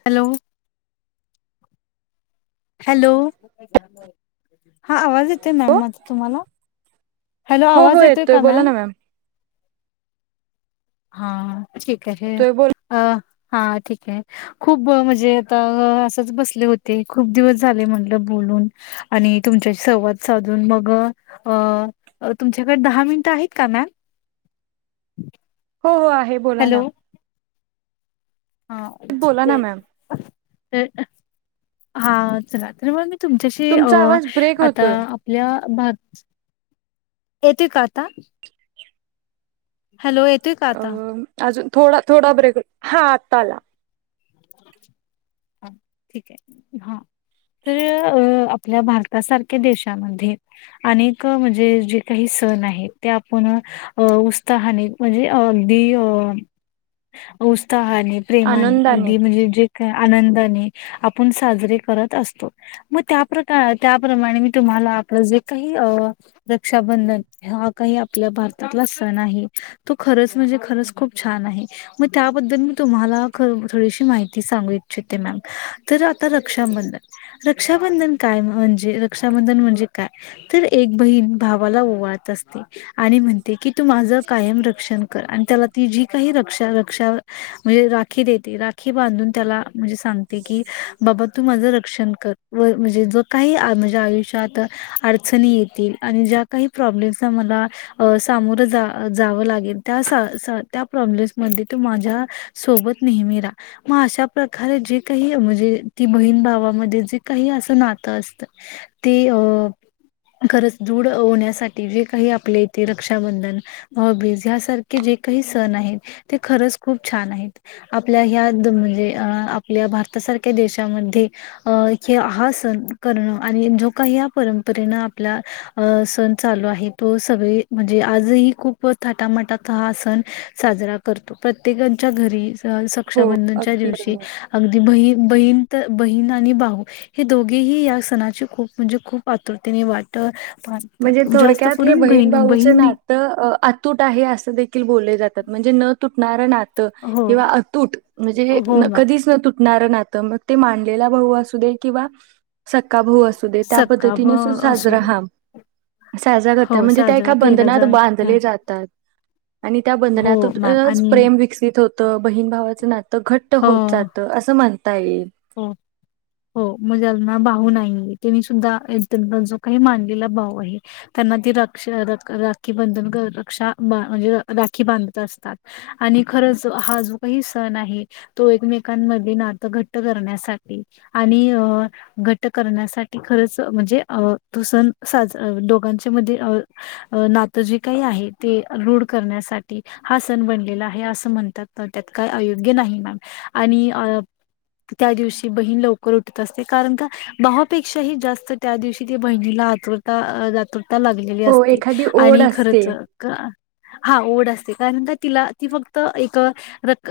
Hello. Hello हा आवाज येतो ना हो आवाज तुम्हाला हॅलो हो आवाज हो येतोय का बोला मॅम? ना हां, ठीक आहे, हे येतोय बोला अ. हां, ठीक आहे खूप म्हणजे आता असंच बसले होते खूप दिवस झाले म्हणलं बोलुन तुमच्याशी संवाद साधून, मग तुमच्याकडे दहा मिनट आहे. का मॅम? हो, हो, आहे बोला हॅलो ना. हा, बोला ठीक ना मॅम है, चलाात म तुमच्याशी तुमचा अं, आवाज ब्रेक आता होतोय आपल्या येेतय का आता? हॅलो येतोय का अ, आता अजून थोडा, थोडा ब्रेक. हां आता आला. ह, ठीक आहे हा‌. तर आपल्या भारतासारख्या देशामध्ये, अनेक म्हणजे जे काही सण आहे, ते आपण अ उत्साहाने म्हणजे अगदी उत्साहाने, प्रेमाने आनंदाने अगदी म्हणजे जे काय आनंदाने आपण साजरे करत असतो,, मग त्या त्याप्रमाणे मी तुम्हाला आपलं जे काही अं, रक्षाबंधन हा काही आपल्या भारतातला सण आहे, तो खरंच म्हणजे ख खरचं खुप छान आहे, मग त्या बद्दल मी तुम्हाला ख थोडीशी माहिती सांगू इच्छिते मॅम तर आता रक्षाबंधन, रक्षाबंधन कायऽळच्च ाधन म्हणजे काय? तर एक बहीण भावाला ओवाळत असते, आणि म्हण. तू माझं कायम रक्षण कर, आणि त्याला ती जी काही रक्षा, रक्षा म्हणजे राखी देत. राखी बांधून त्याला, म्हणजे सांगते की बाबा, तू माझ रक्षण कर णे काही ण माझ्या आयुष्यात अडचणी ऐतील, आणि ज्या काही प्रोब्लेम चा मला अ सामना मोरं जावं लागेल, त्या प्रॉब्लेम मधे माझ्या सोबत नेहमी रा, मग अशा प्रकारे जे काही म्हणजे ती, बहीण भावामध्ये जे काही असं ना. असत, ते अ खरच, दूढ होण्यासाठी जे काही आपले इथे रक्षाबंधन, हॉबीज यासारखे जे काही सण आहेत, ते खरंच खूप छान आहेत. आपल्या ह्या म्हणजे अ आपल्या भारतासारख्या देशामध्ये अ, हे, हा सण सण करणं, आणि जो काही परंपरेनं आपला सण चालू आहे तो सगळे म्हणजे आजही खूप थाटामाटचा हा सण साजरा करतो, प्रत्येकच्या घरी हो सक्षाबंधनच्या अगदी दिवशी, बरोबर अगदी बही बहीणंत बहीण आणि भाहू, हे दोघेही या सणाची खूप म्हणजे खूप आतुरतेने वाट. णजे बांधतात जास्त थोडक्यात हे करून बहीण बहिणी भाऊच बहिणी नातं अतूट आहे अस देखील बोलले जातात म्हणजे न तु णार नातं, हो किंवा अतूट म्हणजे हो मॅम कधीच न. नार नात, मग ते मांनलेला भाऊ असू दे किंवा सका भाऊ असू दे, या सक्का ब पद्धतीने सु असू साजरा दे हब साजरा हो करतात म्हणजे त्या साजरा एका केला बंधनात जा बांधले जातात. आणि त्या हो मॅम बंधनातच आणि प्रेम विकसित होतं, बहीण भावाचं नात. घट्ट हो होत जातं, असं म्हणता येईल. हो. हो मग जना भाऊ नाही, त्यांनी सुद्धा त्यां जो काही मानलेला भाऊ आहे. बधा म्हणजे राखी बांधत असतात. खरच, हा जो काही सण आहे, तो एकमेकांमध्ये नातं घ करण्यासाठी, आणि घट करण्यासाठी खरच म्हणजे तो सण साज दोघांच्या मध्ये अ नातं जे काही आहे ते रूढ करण्यासाठी हा सण बनलेला आहे, असं म्हणतात त्यात काय अयोग्य नाही मॅम आणि अ त्या दिवशी बहीण लवकर उठत असते कारण का भावापेक्षाही जास्त त्या दिवशी ते बहिणीला आतुरता अ आतुरता लागलेली हो असते एखादी ओढ आणि असते खरच क हां ओढ असते कारण तिला ती फक्त एक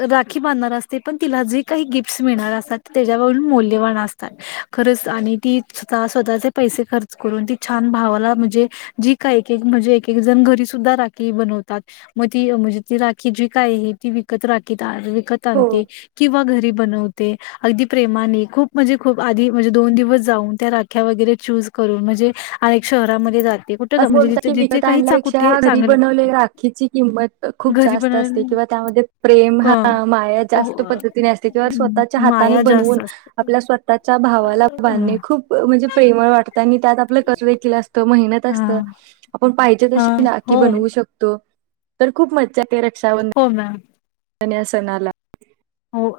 राखी बांधणार असते पण तिला जे काही गिफ्टस मिळणार असतात, त्याच्यावरून मौल्यवान असतात, खरच आणि ती स्वतः स्वतःचे पैसे खर्च करून ती छान भावाला म्हणजे जी का म्हणजे एक एकजण घरी सुद्धा राखी बनवतात. मग ती म्हणजे ती राखी जी काय आहे ती विकत राखी विकत हो आणते किंवा घरी बनव ते अगदी प्रेमाने खुप म्हणजे खुप आधी म्हणजे दोन दिवस जाऊन त्या राख्या वगैरे चुज करून जे अनेक शहरामध्ये जात असं बोलतात की विकत आणल्या पेक्षा घरी चांगलं बनवले राखीची किंमत खूप घरी जास्त असते बनवलेली किंवा त्यामध्ये प्रेम क हा माया ओ जास्त पद्धतीने असते किंवा हं, स्वतः हाताने माया जास्त बनवून असते. आपल्या स्वतःच्या अ भावाला बांधूने खूप म्हणजे प्रेमळ वाटत आणि त्यात आप [unintelligible] असत मेहनत हा असतं. हा ना हो बनवू शकतो, तर खूप मज्जा येते रक्षाबंधन हो, मॅम. [unintelligible] सणाला हो.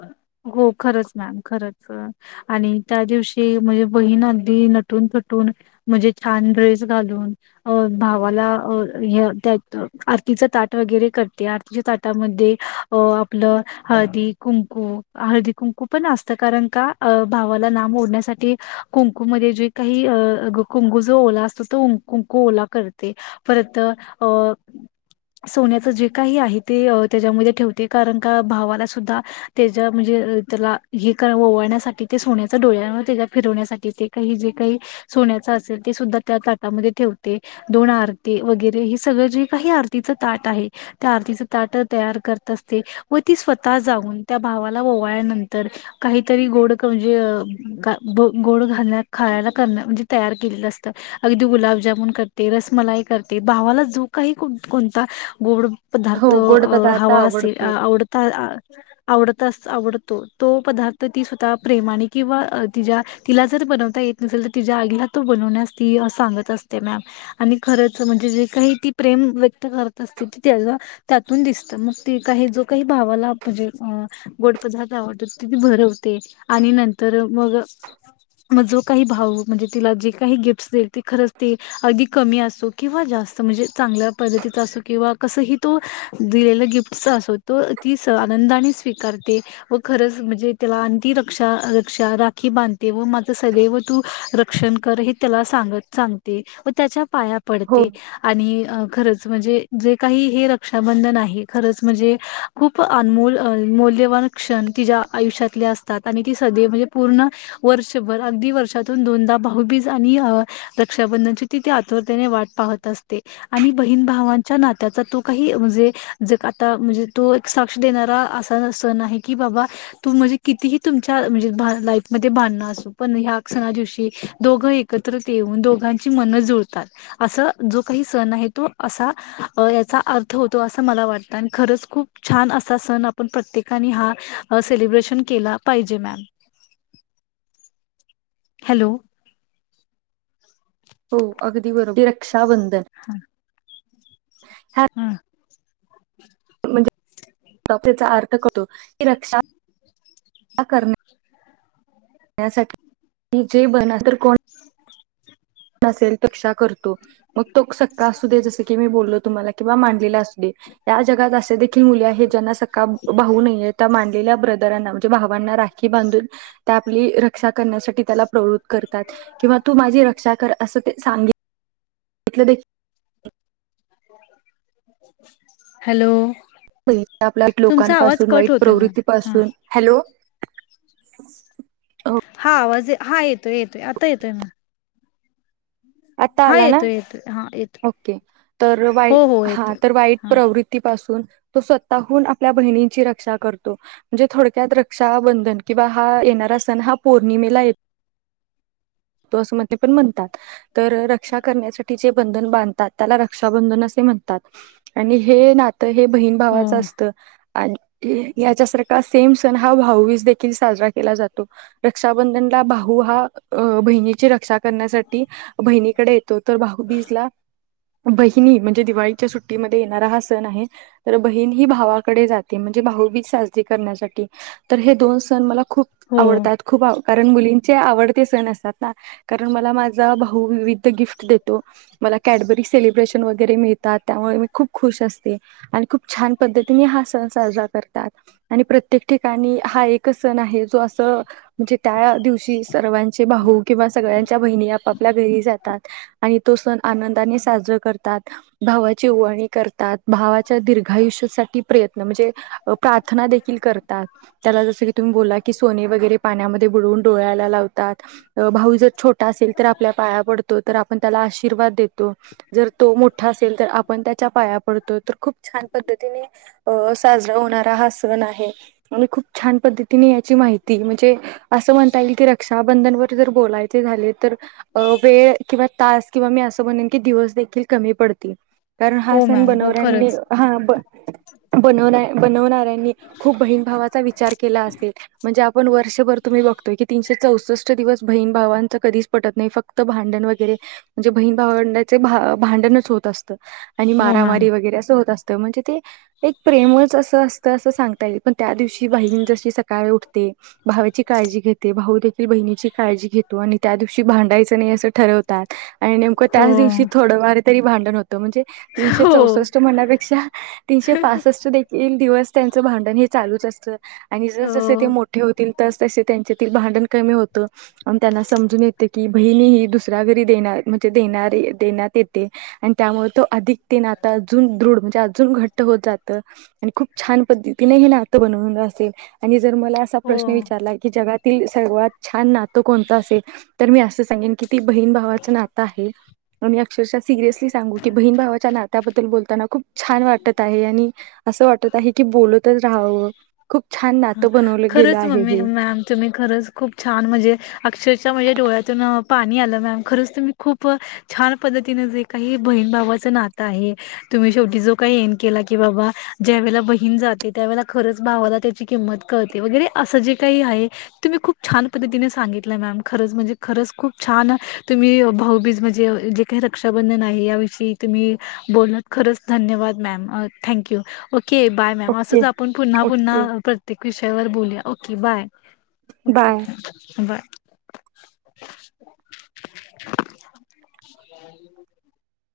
हो खरच मॅम, खरंच! आणि त्या दिवशी म्हणजे बहीण अगदी नटूनथटून म्हणजे छान ड्रेस घालून भावाला अ [unintelligible] आरतीचं ताट वगैरे करते. आरतीच्या ताटामध्ये, अ आपलं हळदी कुंकू, हळदी-कुंकू पण असतं कारण का? भावाला नाम ओढण्यासाठी कुंकू जे काही कुंकू जो ओला असतो, तो कुंकू ओला करते, परत सोन्याच जे काही आहे. ते त्याच्यामध्ये ठेवते, कारण का भावाला सुद्धा त्याच्या म्हणजे, त्याला हे ओवळण्यासाठी ते सोन्याचा डोळ्या त्या फिरवण्यासाठीही हे जे काही सोन्याचा असेल, ते सुद्धा त्या ताटामध्ये ठेवते. दोन आरती वगैरे हे सगळं जे काही आरतीच ताट आहे. त्या आरतीच ताट तयार करत असते. व ती स्वतः जाऊन त्या भावाला ओवाळल्या नंतर, काहीतरी गोड म्हणजे, गोड [unintelligible] म्हणजे तयार केलेलं असतं. अगदी गुलाब जामुन करते, रसमलाई करते. भावाला जो काही का कोणता गोड हो पदार्थ गोड पदार्थ हवा असेल? आवडतो आवडता आवडतो. तो पदार्थ ती स्वतः प्रेमाने किंवा, ति तिला जर बनवता येत तर तिच्या आईला तो बनवण्यास ती सांगत असते, ना आणि खरंच जे काही ते प्रेम. व्यक्त करत अस त्याला त्यातून दिसत. मग ते काही जो काही भावाला म्हणजे अ गोड पदार्थ आवडतो. तिथे भरवते आणि नंतर मग मग जो काही भाव म्हणजे, तिला जे काही गिफ्ट देते खरंच, ते अगदी कमी असो किंवा जास्त म्हणजे, चांगल्या पद्धतीचा असो किंवा कसही तो दिलेला गिफ्ट असो त ती आनंदाने स्वीकारते. व खरंच म्हणजे, त्याला [unintelligible] रक्षा रक्षा राखी बांधत. व मा सदैव तू रक्षण कर त्याला, सांग सांगते व त्याच्या पाया हो पडते, आणि खरचं. म्हणजे, जे काही हे रक्षाबंधन आहे. खरंच म्हणजे खूप अनमोल मौल्यवान क्षण तिच्या आयुष्यातले असतात. आणि ती [unintelligible] म्हणजे पूर्ण वर्ष भर अगदी वर्षातून दोनदा बाहुबीज आणि रक्षाबंधनची तिथे आतुरतेने वाट पाहत आणि बहिण भावांच्या नात्याचा तो, काही म्हणजे जग आता म्हणजे तो एक सांग देणार असा सण आहे. की बाबा तू म्हणजे कितीही तुमच्या, म्हणजे लाईफमध्ये भांडणार पण क्षणा दिवशी दोघ एकत्रित येऊन, दोघांची मन जुळतात. असं जो काही सण आहे. तो असा, याचा अर्थ होतो, असं मला वाटतं. आणि खरंच खूप छान! असा सण आपण प्रत्येकाने हा सेलब्रेशन केला, पाहिजे. Ma'am hello! हो, अगदी बरोबर रक्षाबंधन हा. ह्या हा. म्हणजे [unintelligible] त्याचा अर्थ करतो, की रक्षा [unintelligible] नंतर कोण? [unintelligible] करतो, मग तो सक्का असू दे जसं, की मी बोललो तुम्हाला? किंवा मानलेला असुदे, या जगात अशा देखील मुली आहेत, ज्यांना सक्का भाऊ नाहीये. त्या मान [unintelligible] ब्रदरांना म्हणजे, भावांना राखी बांधून त्या आपली रक्षा करण्यासाठी त्याला प्रवृत करतात. किंवा तू माझी रक्षा कर, असं ते सांगे म्हटलं दे [unintelligible] हॅलो आपल्या तुमचा आवाज लोकांपासून, वाईट कट होतोय मॅम हा प्रवृत्तीपासून, हॅलो [inaudible] हा आवाज, हा येतोय, येतोय आता येतोय मग आता हा आला ना येतो, येत हा येतोय ओके तर हो वाई हो हा येतोय तर वाईट हा प्रवृतीपासून तो स्वतःहून आपल्या बहिची रक्षा करतो म्हणजे थोडक्यात राबंधन किंवा हा देणारा सण हा पौर्णिमेला य [inaudible] तो असं मण ते पण म्हणतात तर रक्षा करण्यासाठी जे बंधन बांधतात त्याला रक्षाबंधन असे म्हणतात आणि हे ना तर हे बहीण हो भावाचं असतं आणि याच्या सारखा सेम सण हा भाऊबीज देखील साजरा केला जातो रक्षाबंधन भाऊ हा बहिची रक्षा करण्यासाठी बहिणीकडे येतो तर भाऊबीजला बहिणी म्हणजे दिवाळीच्या सुट्टीमध्ये येणारा हा सण आहे तर बहीण हि भावाकडे जाते म्हणजे भाऊबीज साजरी करण्यासाठी तर हे दोन सण मला खूप हो आवडतात खूप आ कारण मुलींचे आवडते सण असतात ना कारण मला माझा भाऊ हो विविध गिफ्ट देतो मला कॅडबरी से आणि खूप छान पद्धतीने हा सण साजरा करतात, आणि प्रत्येक ठिकाणी हा एकच सण आहे जो अस म्हणजे त्या दिवशी सर्वांचे भाऊ किंवा सगळ्यांच्या बहिणी आपाप ल्या घरी जातात आणि तो सण आनंदाने साजरा करतात, भावाची ओवाळणी करतात. भावाच्या दीर्घायुष्यासाठी प्रयत्न म्हणजे प्रार्थना देखील करतात, तेला जसं की तुम्ही बोला की सोने वगरे पाण्यामध्ये बुडवून डोळ्याला लाव तात भाऊ जर छोटा असेल तर आपल्या पाया पडतो तर आपण त्याला आशीर्वाद देतो, जर तो मोठा असेल तर आपण तेच्या पाया पडतो. तर खूप छान पद्धतीने अं साजरा होणार सण आहे म्हणून खूप छान पद्धतीने याची माहिती म्हणजे असं म्हणता येईल की रक्षाबंधन वर जर बोलायचे झालं तर अ वेळ किंवा तास किंवा मी असं म्हणेन की दिवस देखील कमी पडतील. कारण हा हो सण मॅम हो बनवर्यांनी खरंच हा ब बनवण्या बनवणाऱ्यांनी खूप बहीण भावाचा विचार केला असेल म्हणजे आ पण वर्षभर तुम्ही बघतोय की तीनशे चौसष्ट दिवस बहीण भावांच कधीचं पटत नाइ, फक्त भांडण वगरे म्हणजे बहीण भावंडाचे भा भांडणचं होत अस आणि हो मॅम मारामारी वगरे असं होत असतं म्हणजे ते एक प्रेमच असं अ तर असं सांगता येईल पण त्या दिवशी बहीण जशी सकाळी उठते, भावाची काळजी घेते, भाऊ देखील बहीण णीची काळजी घेतो आणि त्यादि शी भांडायच नाइ असं ठरवतात आणि नेमक हो त्याचं दिवशी थोड फार तरी भांडण हो म्हणजे तीनशे हो चौसष्ट म्हण्या पेक्षा तीनशे पासष्ट देखील दिवस तेच भांडण हे चालूच असत आणि जर हो जसे ते मोठे होतील तस तसे त्यांचे भांडण कमी होत आणि त्यांना समजून येते की बहिणी ही दुसऱ्या घरी देण्यात मते देणारे देण्यात येते. आणि त्यामुळे तो अधिक ते नातं अजून दृढ म्हणजे अजून घट्ट होत जातं आणि खूप छान प पद्धतीन हे नातं बनवल असेल आणि जर मला असा प्रश्न हो विचारला की जगातील सर्वात छान नातं कोणतं असेल? तर मी असं सांगेन की ती बहीण भावाचं नातं आहे [unintelligible] अक्षरशा सिरियली सांगू की बहीण भावाच्या नात्याबद्दल बोल ताना खूप छान वाटतं आहे आणि असं वाटत आहे की बोलतच राहावं. खूप छान हा, नातं बनवलं गेलं खरचं! आहे मम्मी हे. मॅमच मी खरंच खूप छान! म्हणजे, अक्षरच्या म्हणजे, डोळ्यातून पाणी आलं मॅम खरचं! तुम्ही खूप छान पद्धतीनं जे काही बहीण भावाच नात आहे, तुम्ही शेवटी जो काहीन केली, की बा ज्या वला बहीण जाते त्या [unintelligible] किंमत करते वगैरे असं जे काही आहे. तुम्हा खुप छान! पद्धतीने सांगितलं, ना खरंच म्हणजे खरचं खूप छान! आहे तुम्ही भाऊबीज जे म्हणजे, रक्षाबंधन आहे याविषयी तुम्ही बोलत खरंच जे, धन्यवाद ma'am thank you! Okay bye ma'am असंच ओके, आपण पुन्हा पुन्हा. ओके. प्रत्येक विषयावर बोलूया, okay bye! Bye. Okay bye! [unintelligible]